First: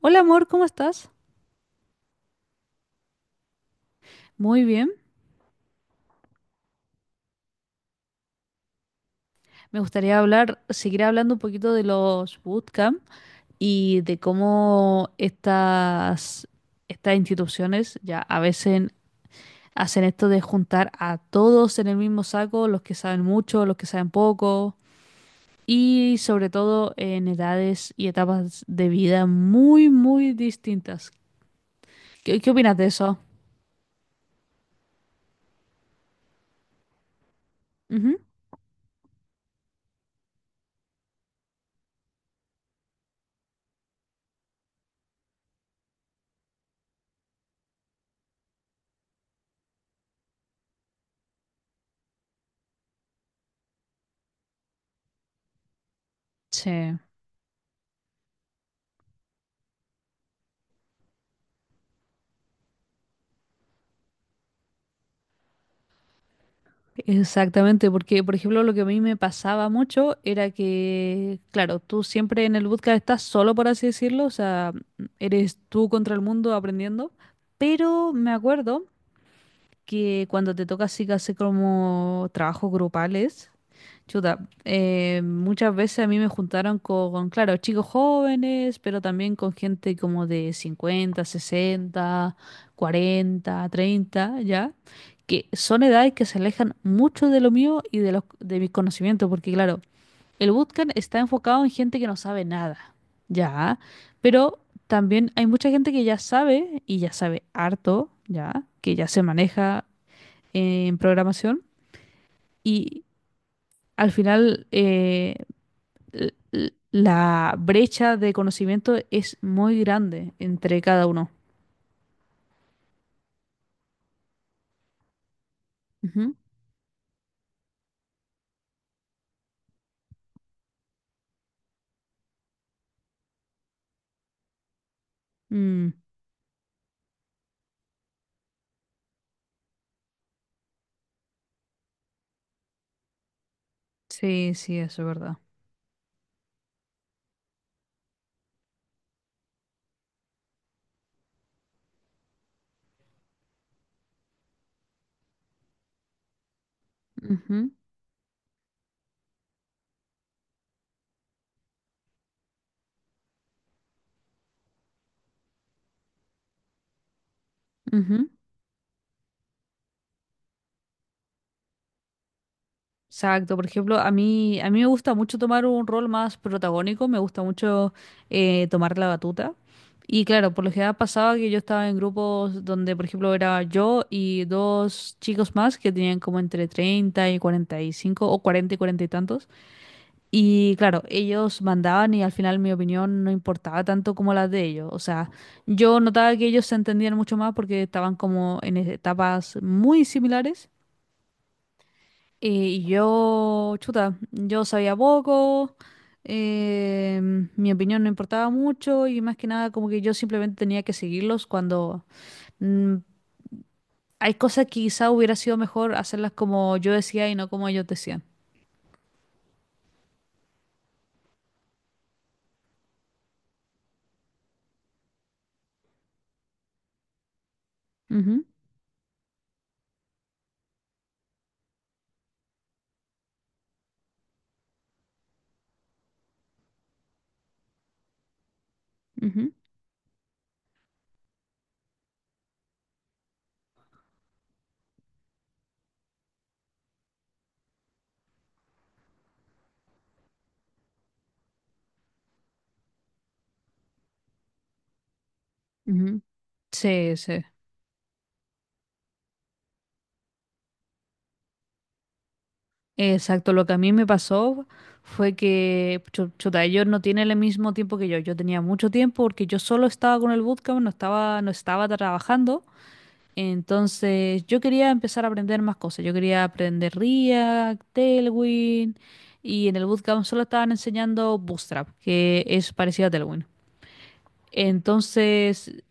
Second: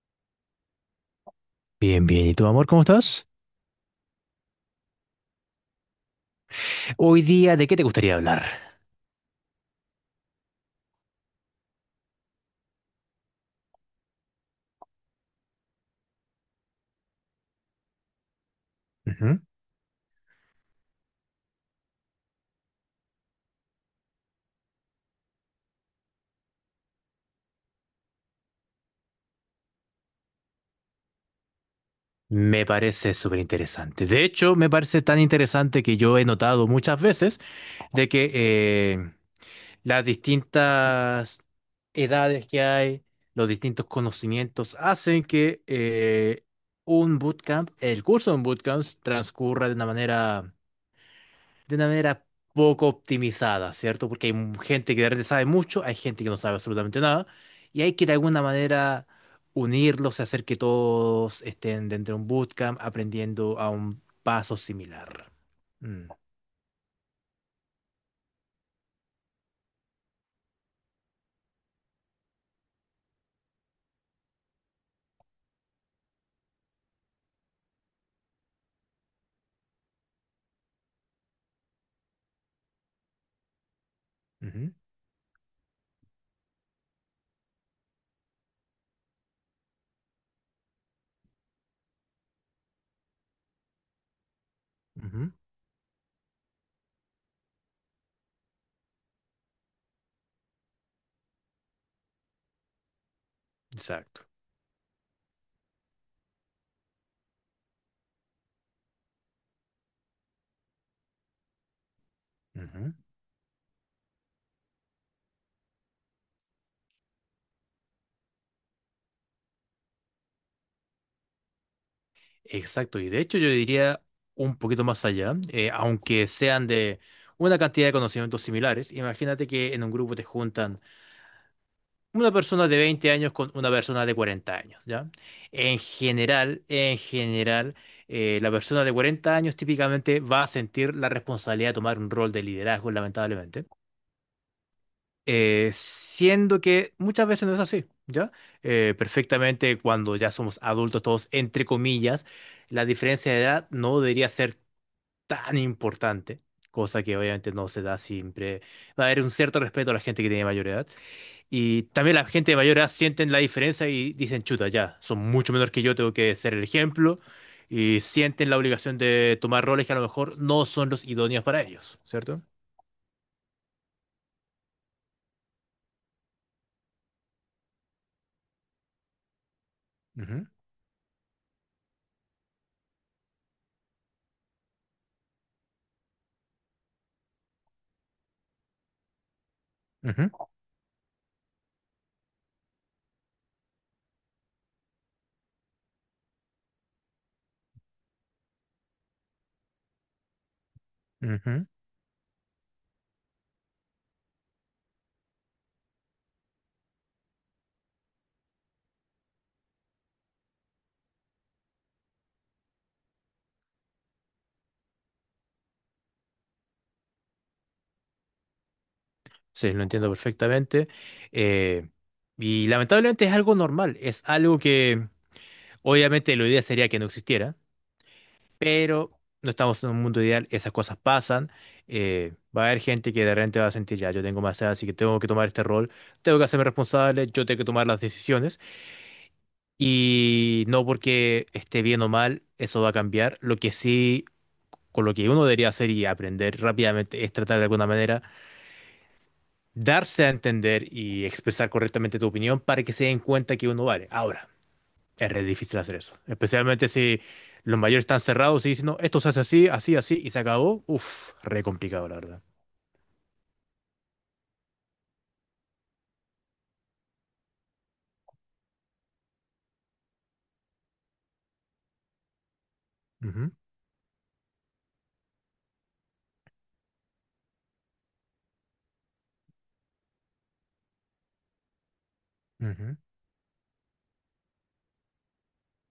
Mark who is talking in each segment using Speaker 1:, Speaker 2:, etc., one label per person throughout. Speaker 1: Hola amor, ¿cómo estás?
Speaker 2: Bien, bien. ¿Y tú, amor, cómo estás?
Speaker 1: Muy bien.
Speaker 2: Hoy día, ¿de qué te gustaría hablar?
Speaker 1: Me gustaría hablar, seguir hablando un poquito de los bootcamp y de cómo estas instituciones ya a veces
Speaker 2: Ujú.
Speaker 1: hacen esto de juntar a todos en el mismo saco, los que saben mucho, los que saben poco y sobre todo en edades y etapas de vida muy, muy distintas. ¿Qué
Speaker 2: Me
Speaker 1: opinas de
Speaker 2: parece
Speaker 1: eso?
Speaker 2: súper interesante. De hecho, me parece tan interesante que yo he notado muchas veces de
Speaker 1: Ujú.
Speaker 2: que las distintas edades que hay, los distintos conocimientos, hacen que un bootcamp, el curso de un bootcamp, transcurra de una manera poco optimizada, ¿cierto? Porque hay gente que de repente sabe mucho, hay gente que no sabe
Speaker 1: Sí.
Speaker 2: absolutamente nada, y hay que de alguna manera unirlos y hacer que todos estén dentro de un bootcamp aprendiendo a un paso similar. Mm,
Speaker 1: Exactamente, porque por ejemplo lo que a mí me pasaba mucho era que, claro, tú siempre en el bootcamp estás solo, por así decirlo, o sea, eres tú contra el mundo aprendiendo, pero me acuerdo que cuando te toca así que hacer como trabajos grupales, chuta,
Speaker 2: ujú,
Speaker 1: muchas veces a mí me juntaron con, claro, chicos jóvenes, pero también con gente como de 50, 60, 40, 30, ¿ya?
Speaker 2: ujú,
Speaker 1: Que son edades que se alejan mucho de lo mío y de los, de mis conocimientos, porque claro, el bootcamp está enfocado en gente que no sabe nada, ¿ya?
Speaker 2: exacto.
Speaker 1: Pero también hay mucha gente que ya sabe y ya sabe harto, ¿ya? Que ya se maneja en programación
Speaker 2: Ujú.
Speaker 1: y al final la brecha de conocimiento es muy grande entre cada uno.
Speaker 2: Exacto, y de hecho yo diría un poquito más allá, aunque
Speaker 1: Ujú.
Speaker 2: sean de una cantidad de conocimientos similares, imagínate que en un grupo te juntan una persona de 20 años con una persona de 40 años, ¿ya?
Speaker 1: Mm,
Speaker 2: En general, la persona de 40 años típicamente va a sentir la responsabilidad de tomar un rol de liderazgo, lamentablemente,
Speaker 1: sí, sí, eso es verdad.
Speaker 2: siendo que muchas veces no es así, ¿ya? Perfectamente cuando ya somos adultos todos, entre comillas, la diferencia de edad no debería ser tan importante. Cosa que obviamente no se da siempre. Va a haber un cierto respeto a la gente que tiene mayor edad. Y también la gente de mayor edad sienten la diferencia y dicen, chuta, ya, son mucho menor que yo, tengo que ser el ejemplo.
Speaker 1: Ujú,
Speaker 2: Y
Speaker 1: ujú.
Speaker 2: sienten la obligación de tomar roles que a lo mejor no son los idóneos para ellos, cierto.
Speaker 1: Exacto, por ejemplo, a mí me gusta mucho tomar un rol más protagónico, me gusta mucho tomar la batuta. Y
Speaker 2: Ujú,
Speaker 1: claro, por lo general pasaba que yo estaba en grupos donde, por ejemplo, era yo y dos chicos más que tenían como entre 30 y 45 o 40 y 40 y tantos.
Speaker 2: ujú,
Speaker 1: Y claro, ellos mandaban y al final mi opinión no importaba tanto como la de ellos. O sea, yo notaba que ellos se entendían mucho más porque estaban como en etapas muy similares.
Speaker 2: ujú.
Speaker 1: Y yo, chuta, yo sabía poco, eh, mi opinión no importaba mucho y más que nada como que yo simplemente tenía que seguirlos cuando mm, hay cosas que quizá hubiera sido mejor hacerlas como yo decía y no como ellos decían.
Speaker 2: Sí, lo entiendo perfectamente. Eh, y lamentablemente es algo normal, es algo que obviamente lo ideal sería que no existiera,
Speaker 1: Ujú,
Speaker 2: pero no estamos en un mundo ideal, esas cosas pasan. Va a haber gente que de repente va a sentir, ya, yo tengo más edad, así que tengo que tomar este rol, tengo que hacerme responsable, yo tengo que tomar las decisiones.
Speaker 1: ujú,
Speaker 2: Y no porque esté bien o mal, eso va a cambiar. Lo que sí, con lo que uno debería hacer y aprender rápidamente es tratar de alguna manera, darse a entender y expresar correctamente tu opinión para que se den cuenta que uno vale. Ahora. Es re difícil hacer eso.
Speaker 1: ujú.
Speaker 2: Especialmente
Speaker 1: Sí,
Speaker 2: si
Speaker 1: sí.
Speaker 2: los mayores están cerrados y dicen, no, esto se hace así, así, así, y se acabó. Uf, re complicado, la verdad.
Speaker 1: Exacto, lo que a mí me pasó fue que, chuta, ellos no tienen el mismo tiempo que yo. Yo tenía mucho tiempo porque yo solo estaba con el bootcamp, no estaba trabajando.
Speaker 2: Ujú,
Speaker 1: Entonces, yo quería empezar a aprender más cosas. Yo quería aprender React, Tailwind, y en el bootcamp solo estaban enseñando Bootstrap, que es
Speaker 2: ujú,
Speaker 1: parecido a Tailwind. Entonces,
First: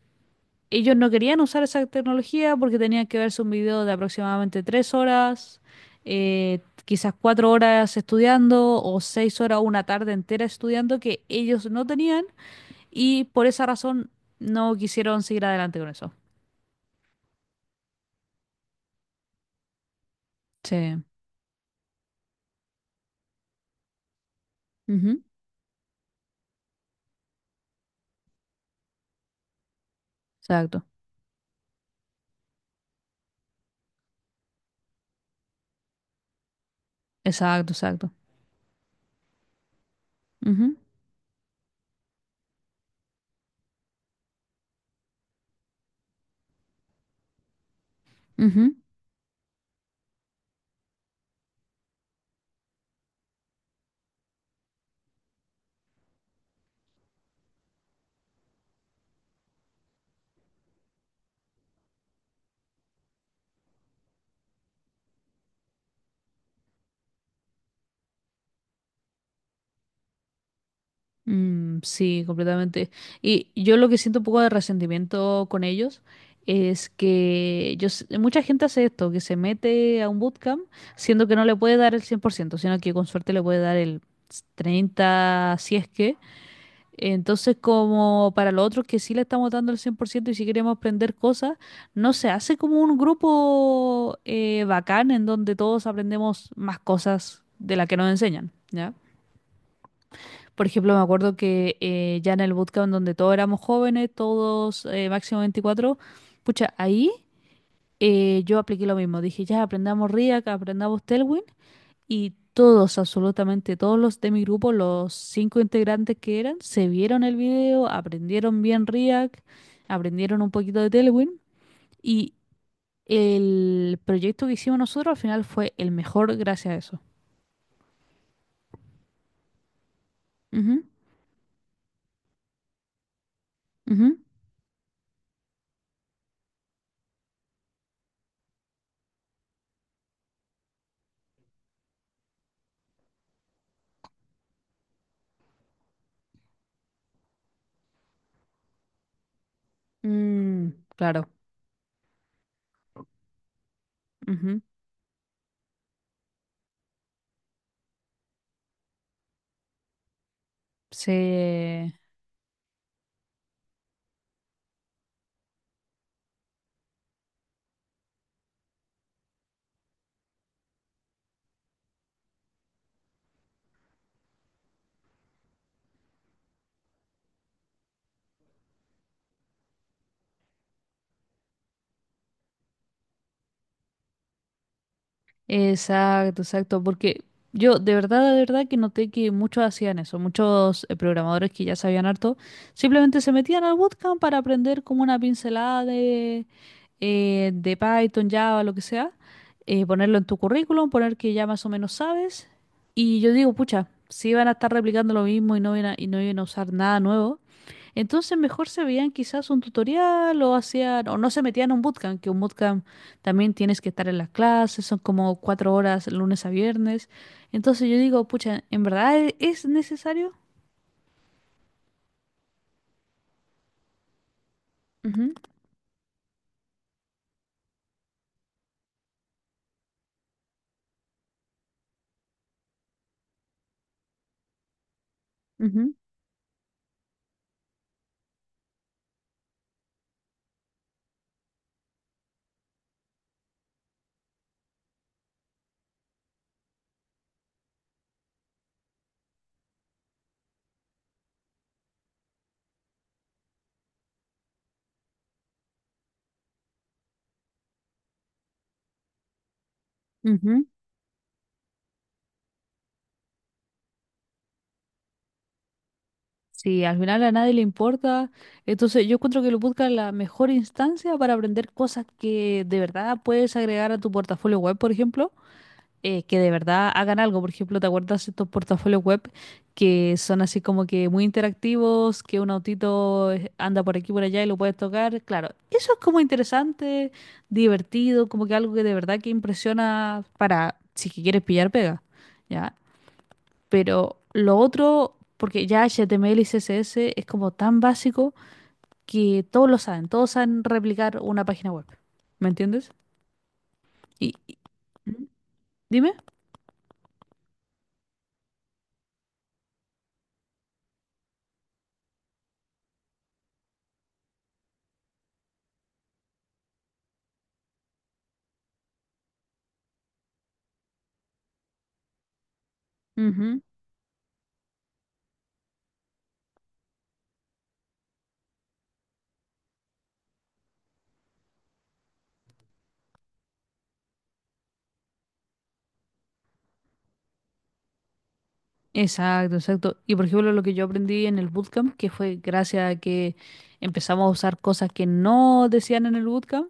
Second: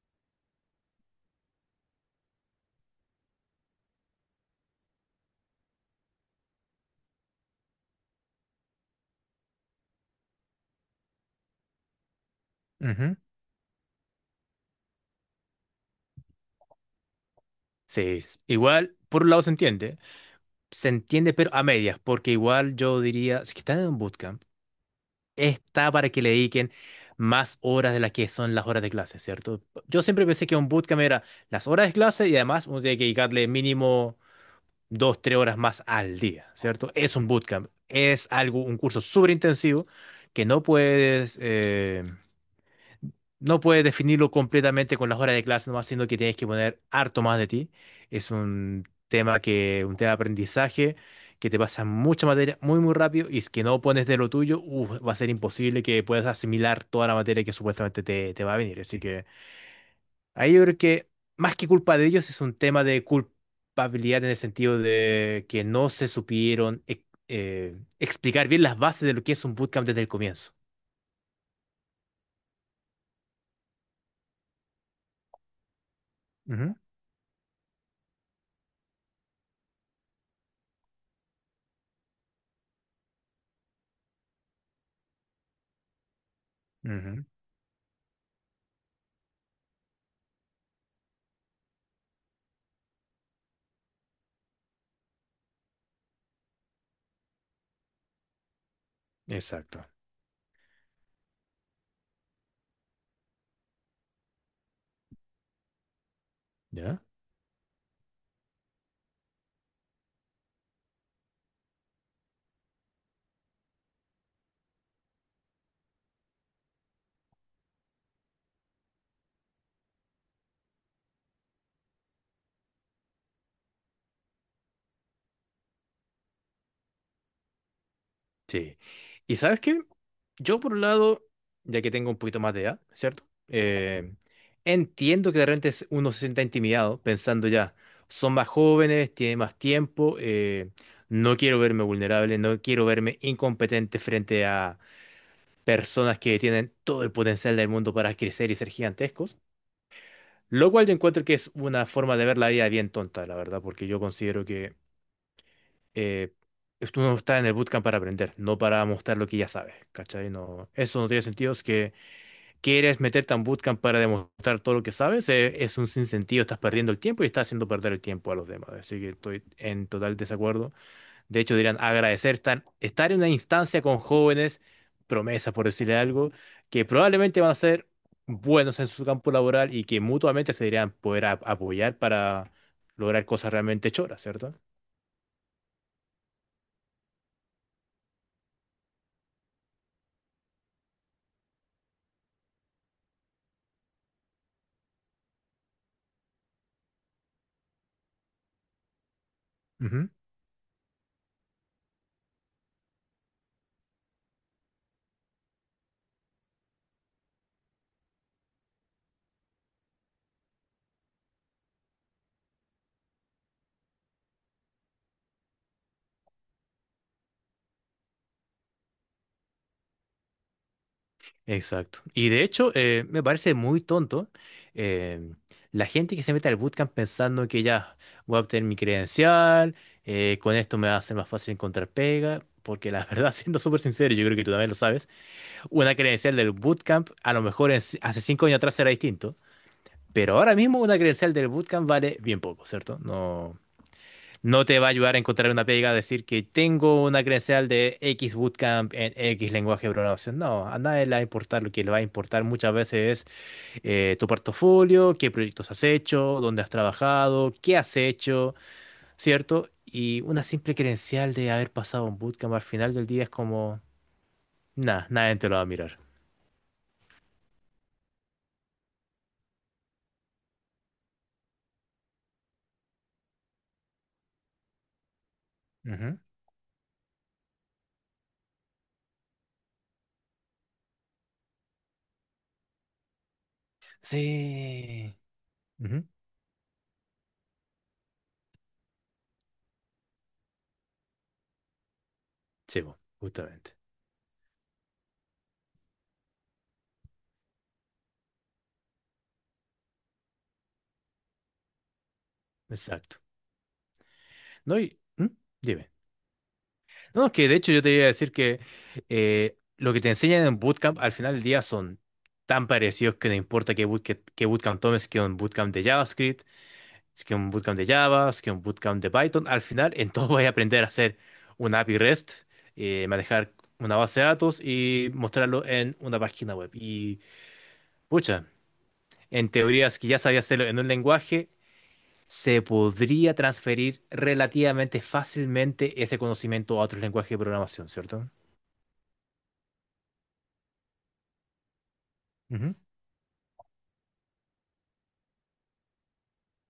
Speaker 1: ellos no querían usar esa tecnología porque tenían que verse un video de aproximadamente 3 horas, quizás 4 horas estudiando o 6 horas, una tarde entera estudiando que ellos no tenían
Speaker 2: ujú.
Speaker 1: y por esa razón no quisieron seguir adelante con eso.
Speaker 2: Sí, igual, por un lado se entiende. Se
Speaker 1: Sí.
Speaker 2: entiende, pero a medias, porque igual yo diría, si que están en un bootcamp,
Speaker 1: Ujú.
Speaker 2: está para que le dediquen más horas de las que son las horas de clase, ¿cierto? Yo siempre pensé que un
Speaker 1: Exacto.
Speaker 2: bootcamp era las horas de clase y además uno tiene que dedicarle mínimo. Dos, tres horas más al día, ¿cierto? Es un bootcamp,
Speaker 1: Exacto, exacto.
Speaker 2: es algo, un curso súper intensivo que no
Speaker 1: Ujú,
Speaker 2: puedes, no puedes definirlo completamente con las horas de clase nomás, sino que tienes que poner harto más de ti. Es
Speaker 1: ujú.
Speaker 2: un tema que, un tema de aprendizaje que te pasa mucha materia muy, muy rápido y es que no pones de lo tuyo, uf, va a ser imposible que puedas asimilar toda la materia que supuestamente te va a venir. Así que ahí yo creo que más que culpa de ellos es un tema de culpabilidad en el sentido de que no se supieron explicar bien las bases de lo que es un bootcamp desde el comienzo.
Speaker 1: Mm, sí, completamente. Y yo lo que siento un poco de resentimiento con ellos
Speaker 2: Ujú,
Speaker 1: es que yo, mucha gente hace esto, que se mete a un bootcamp siendo que no le puede dar el 100%, sino que con suerte le puede dar el 30, si es que.
Speaker 2: ujú,
Speaker 1: Entonces, como para los otros que sí le estamos dando el 100% y si queremos aprender cosas, no se hace como un grupo bacán en donde todos aprendemos más cosas de las que nos enseñan, ¿ya?
Speaker 2: exacto.
Speaker 1: Por ejemplo, me acuerdo que ya en el bootcamp donde todos éramos jóvenes, todos máximo 24, pucha,
Speaker 2: ¿Ya?
Speaker 1: ahí yo apliqué lo mismo. Dije, ya aprendamos React, aprendamos Tailwind y todos, absolutamente todos los de mi grupo, los cinco integrantes que eran, se vieron el video, aprendieron bien React, aprendieron un poquito de Tailwind y el proyecto que hicimos nosotros al final fue el mejor gracias a eso.
Speaker 2: Sí. ¿Y sabes qué? Yo por un
Speaker 1: Ujú,
Speaker 2: lado, ya que tengo un poquito más de edad, ¿cierto?
Speaker 1: ujú.
Speaker 2: Entiendo que de repente uno se sienta intimidado pensando ya, son más jóvenes, tienen más tiempo, no quiero verme vulnerable, no quiero verme incompetente frente a personas que tienen todo el potencial del mundo para crecer y ser gigantescos,
Speaker 1: Mm,
Speaker 2: lo cual yo encuentro
Speaker 1: claro.
Speaker 2: que es una forma de ver la vida bien tonta, la verdad, porque yo considero
Speaker 1: Ujú.
Speaker 2: que eh, tú no estás en el bootcamp para aprender, no para mostrar lo que ya sabes, ¿cachai? No, eso no tiene sentido, es
Speaker 1: Se
Speaker 2: que quieres meterte a un bootcamp para demostrar todo lo que sabes, es un sinsentido, estás perdiendo el tiempo y estás haciendo perder el tiempo a los demás, así que estoy en total desacuerdo. De hecho, dirán agradecer estar en una instancia con jóvenes, promesas por decirle algo, que probablemente van a ser buenos en su campo laboral y que mutuamente se deberían poder apoyar para lograr cosas realmente choras, ¿cierto?
Speaker 1: Exacto, exacto, porque yo de verdad que noté que muchos hacían eso, muchos programadores que ya sabían harto, simplemente se metían al bootcamp para aprender como una pincelada de Python, Java, lo que sea,
Speaker 2: Ujú,
Speaker 1: ponerlo en tu currículum, poner que ya más o menos sabes, y yo digo, pucha, si van a estar replicando lo mismo y y no iban a usar nada nuevo, entonces mejor se veían quizás un tutorial o hacían, o no se metían a un bootcamp, que un bootcamp también tienes que estar en las clases, son como 4 horas lunes a viernes. Entonces yo digo, pucha, ¿en verdad es necesario?
Speaker 2: exacto. Y de hecho, me parece muy tonto eh,
Speaker 1: Ujú,
Speaker 2: la gente que se mete al bootcamp pensando que ya voy a obtener mi credencial, con esto me va a ser más fácil encontrar pega, porque la verdad, siendo súper sincero, yo creo que tú también lo sabes.
Speaker 1: ujú,
Speaker 2: Una credencial del bootcamp, a lo mejor hace 5 años atrás era distinto, pero ahora mismo una credencial del bootcamp vale bien poco, ¿cierto? No, no te va a ayudar a encontrar una pega a decir que tengo una credencial de X bootcamp en X lenguaje de programación. No, a nadie le va a importar. Lo que le va a importar muchas veces es tu portafolio, qué proyectos has hecho, dónde has trabajado, qué has hecho, ¿cierto? Y una
Speaker 1: ujú.
Speaker 2: simple credencial de haber pasado un bootcamp al final del día es como, nada, nadie te lo va a mirar.
Speaker 1: Sí, al final a nadie le importa. Entonces yo encuentro que lo bootcamp es la mejor instancia para aprender cosas que de verdad puedes agregar a tu portafolio web, por ejemplo. Que de verdad hagan algo. Por ejemplo, ¿te acuerdas de estos portafolios web que son así como que muy interactivos, que un autito anda por aquí, por allá y lo puedes
Speaker 2: Sí.
Speaker 1: tocar? Claro, eso es
Speaker 2: Ujú.
Speaker 1: como interesante, divertido, como que algo que de verdad que impresiona para si que quieres pillar pega, ¿ya?
Speaker 2: Sí, po, justamente.
Speaker 1: Pero lo otro, porque ya HTML y CSS es como tan básico que todos lo saben, todos saben replicar una página web. ¿Me entiendes?
Speaker 2: Exacto.
Speaker 1: Y, y-
Speaker 2: No, y,
Speaker 1: ¿Mm?
Speaker 2: ¿mm? Dime.
Speaker 1: Dime.
Speaker 2: No, es que de hecho yo te iba a decir que lo que te enseñan en bootcamp al final del día son tan parecidos que no importa qué bootcamp, qué bootcamp tomes, que un bootcamp de JavaScript, es que un bootcamp de Java, es que un bootcamp de Python, al final en todo vas a aprender a hacer una API REST, manejar
Speaker 1: Ujú.
Speaker 2: una base de datos y mostrarlo en una página web. Y, pucha, en teoría es que ya sabía hacerlo en un lenguaje se podría transferir relativamente fácilmente ese conocimiento a otros lenguajes de programación, ¿cierto?
Speaker 1: Exacto, exacto. Y por ejemplo, lo que yo aprendí en el bootcamp, que fue
Speaker 2: Ujú,
Speaker 1: gracias a que empezamos a usar cosas que no decían en el bootcamp,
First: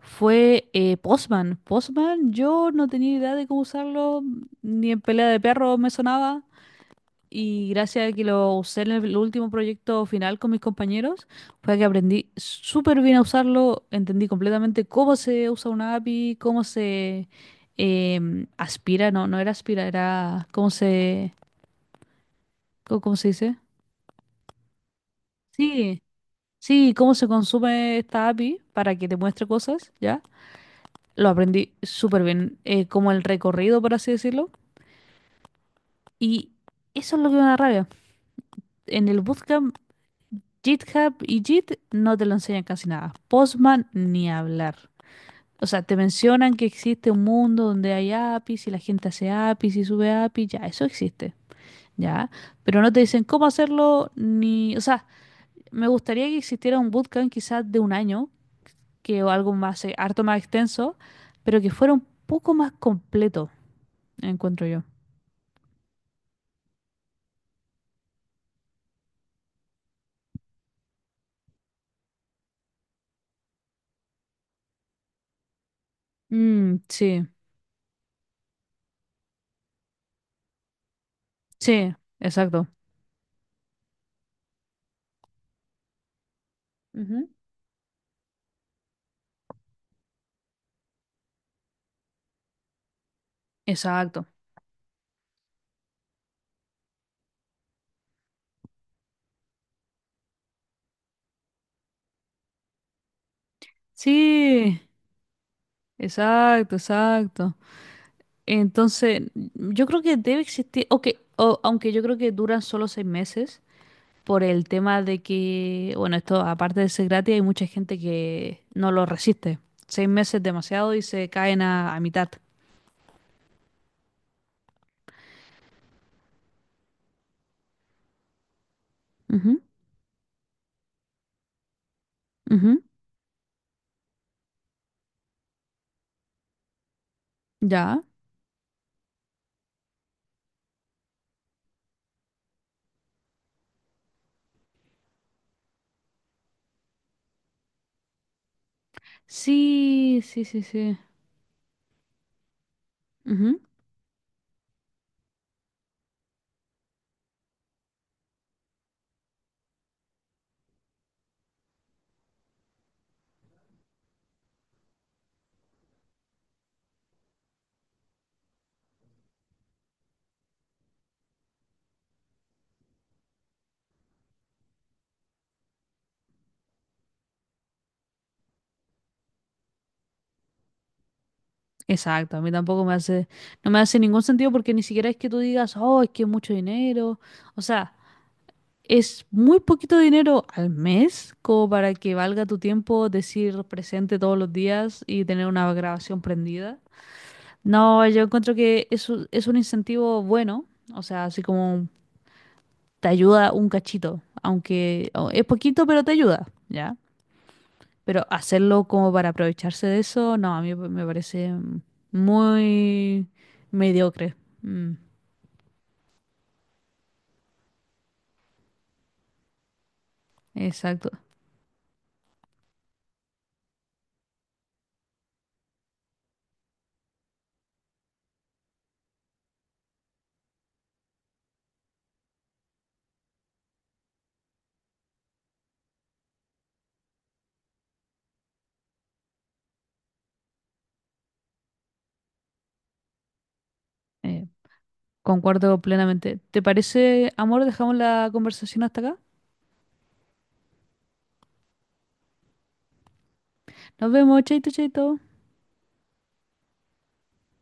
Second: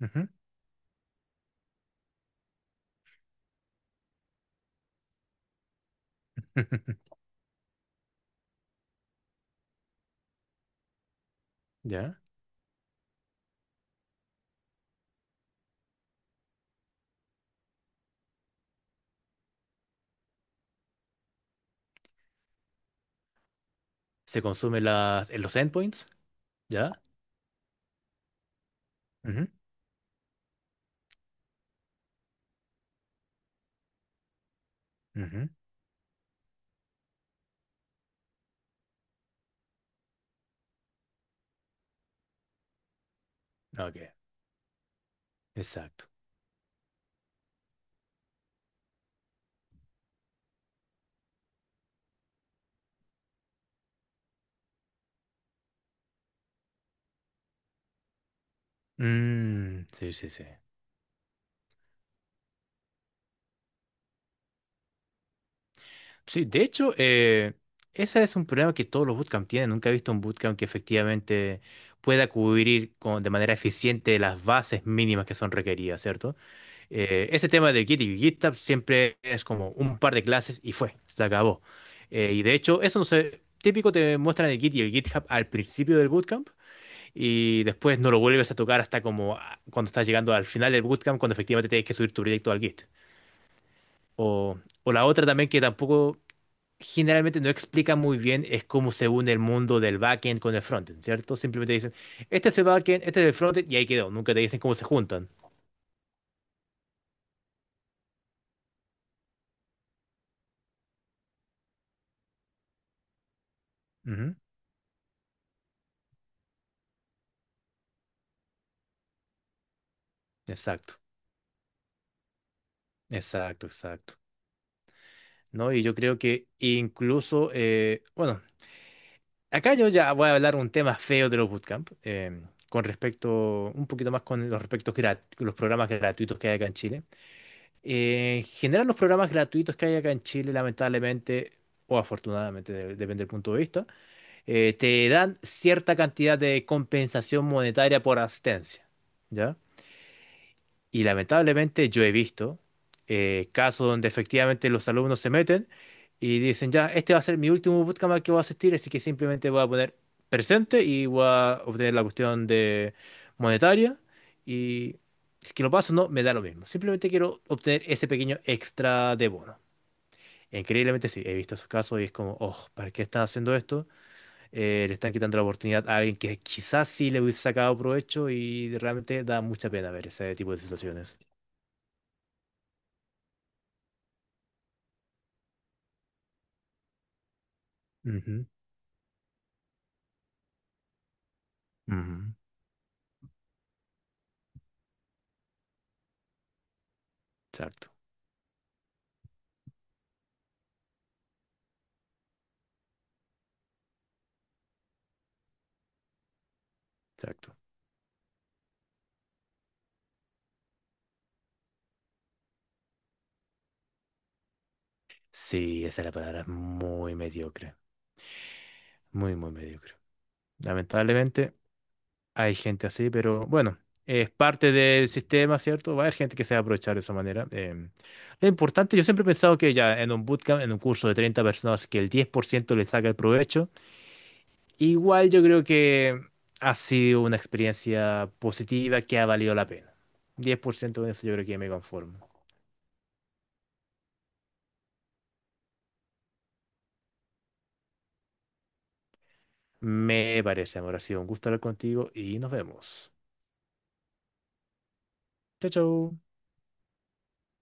Speaker 2: ujú.
Speaker 1: fue Postman. Postman, yo no tenía idea de cómo usarlo, ni en pelea de perro me sonaba. Y gracias a que lo usé en el último proyecto final con mis compañeros, fue que
Speaker 2: ¿Ya?
Speaker 1: aprendí súper bien a usarlo, entendí completamente cómo se usa una API, cómo se aspira, no, no era aspira, era cómo se ¿Cómo se dice?
Speaker 2: Se consume las, en los
Speaker 1: Sí,
Speaker 2: endpoints,
Speaker 1: sí,
Speaker 2: ¿ya?
Speaker 1: cómo se consume esta API para que te muestre
Speaker 2: Ujú,
Speaker 1: cosas, ¿ya? Lo aprendí súper bien, como el recorrido, por así decirlo.
Speaker 2: ujú,
Speaker 1: Y eso es lo que me da rabia. En el Bootcamp, GitHub y Git no te lo enseñan casi nada. Postman
Speaker 2: ok,
Speaker 1: ni hablar. O sea, te
Speaker 2: exacto.
Speaker 1: mencionan que existe un mundo donde hay APIs y la gente hace APIs y sube APIs, ya, eso existe, ¿ya? Pero no te dicen cómo hacerlo ni... O sea, me gustaría que existiera un bootcamp quizás de un año que o algo más,
Speaker 2: Mm, sí,
Speaker 1: harto
Speaker 2: sí,
Speaker 1: más
Speaker 2: sí.
Speaker 1: extenso, pero que fuera un poco más completo, encuentro yo.
Speaker 2: Sí, de hecho, ese es un problema que todos los bootcamps tienen. Nunca he visto un bootcamp que efectivamente pueda cubrir con, de manera eficiente las bases mínimas que son requeridas, ¿cierto?
Speaker 1: Mm, sí,
Speaker 2: Ese tema del Git y GitHub siempre es como un par de clases y fue, se acabó.
Speaker 1: sí,
Speaker 2: Y de
Speaker 1: exacto.
Speaker 2: hecho, eso no sé, típico te muestran el Git y el GitHub al principio del bootcamp
Speaker 1: Ujú.
Speaker 2: y después no lo vuelves a tocar hasta como ah, cuando estás llegando al final del bootcamp, cuando efectivamente tienes que subir tu proyecto al Git.
Speaker 1: Exacto.
Speaker 2: O la otra también que tampoco generalmente no explica muy bien es cómo se une el mundo del backend con el frontend, ¿cierto? Simplemente dicen, este es el backend, este es el frontend y ahí quedó, nunca te dicen cómo
Speaker 1: Sí,
Speaker 2: se juntan.
Speaker 1: exacto, exacto. Entonces, yo creo que debe existir, ok, aunque yo creo que duran solo 6 meses,
Speaker 2: Ujú,
Speaker 1: por el tema de que, bueno, esto aparte de ser gratis, hay mucha gente que no lo resiste. 6 meses es demasiado
Speaker 2: exacto,
Speaker 1: y se caen a mitad.
Speaker 2: exacto, exacto. ¿No? Y yo creo que incluso, bueno,
Speaker 1: Ujú,
Speaker 2: acá yo ya voy a hablar un tema feo de los bootcamp,
Speaker 1: ujú,
Speaker 2: con respecto, un poquito más con los respectos los programas gratuitos que hay acá en Chile.
Speaker 1: Ya.
Speaker 2: En general, los programas gratuitos que hay acá en Chile, lamentablemente, o afortunadamente, depende del punto de vista, te dan cierta cantidad de compensación monetaria por asistencia, ¿ya?
Speaker 1: Sí, sí, sí, sí.
Speaker 2: Y lamentablemente yo he visto
Speaker 1: Ujú.
Speaker 2: casos donde efectivamente los alumnos se meten y dicen, ya, este va a ser mi último bootcamp al que voy a asistir, así que simplemente voy a poner presente y voy a obtener la cuestión de monetaria. Y si es que lo paso, o no, me da lo mismo. Simplemente quiero obtener ese pequeño extra de bono. Increíblemente sí, he visto esos casos y es como, oh, ¿para qué están haciendo esto? Le están quitando la oportunidad a alguien que quizás sí le hubiese sacado provecho y realmente da mucha pena ver ese tipo de situaciones.
Speaker 1: Exacto, a mí tampoco no me hace ningún sentido porque ni siquiera es que tú digas, oh, es que es mucho dinero. O sea,
Speaker 2: Ujú.
Speaker 1: es muy poquito dinero al mes como para que
Speaker 2: Ujú,
Speaker 1: valga tu tiempo decir presente todos los días y tener una grabación prendida.
Speaker 2: exacto,
Speaker 1: No, yo encuentro que es, es un incentivo bueno, o sea, así como te ayuda un cachito, aunque es poquito, pero te ayuda, ¿ya?
Speaker 2: exacto.
Speaker 1: Pero hacerlo como para aprovecharse de eso, no, a mí me parece muy mediocre. Mm,
Speaker 2: Sí, esa es la palabra, muy mediocre, muy, muy mediocre.
Speaker 1: exacto.
Speaker 2: Lamentablemente hay gente así, pero bueno, es parte del sistema, ¿cierto? Va a haber gente que se va a aprovechar de esa manera. Lo importante, yo siempre he pensado que ya en un bootcamp, en un curso de 30 personas, que el 10% le saca el provecho, igual yo creo que ha sido una experiencia positiva que ha valido la pena. 10% de eso yo creo que me conformo.
Speaker 1: Eh, Concuerdo plenamente. ¿Te parece, amor? Dejamos la conversación hasta acá.
Speaker 2: Me parece, amor, ha sido un gusto hablar contigo y nos vemos.
Speaker 1: Nos vemos, chaito, chaito.
Speaker 2: Chao, chao.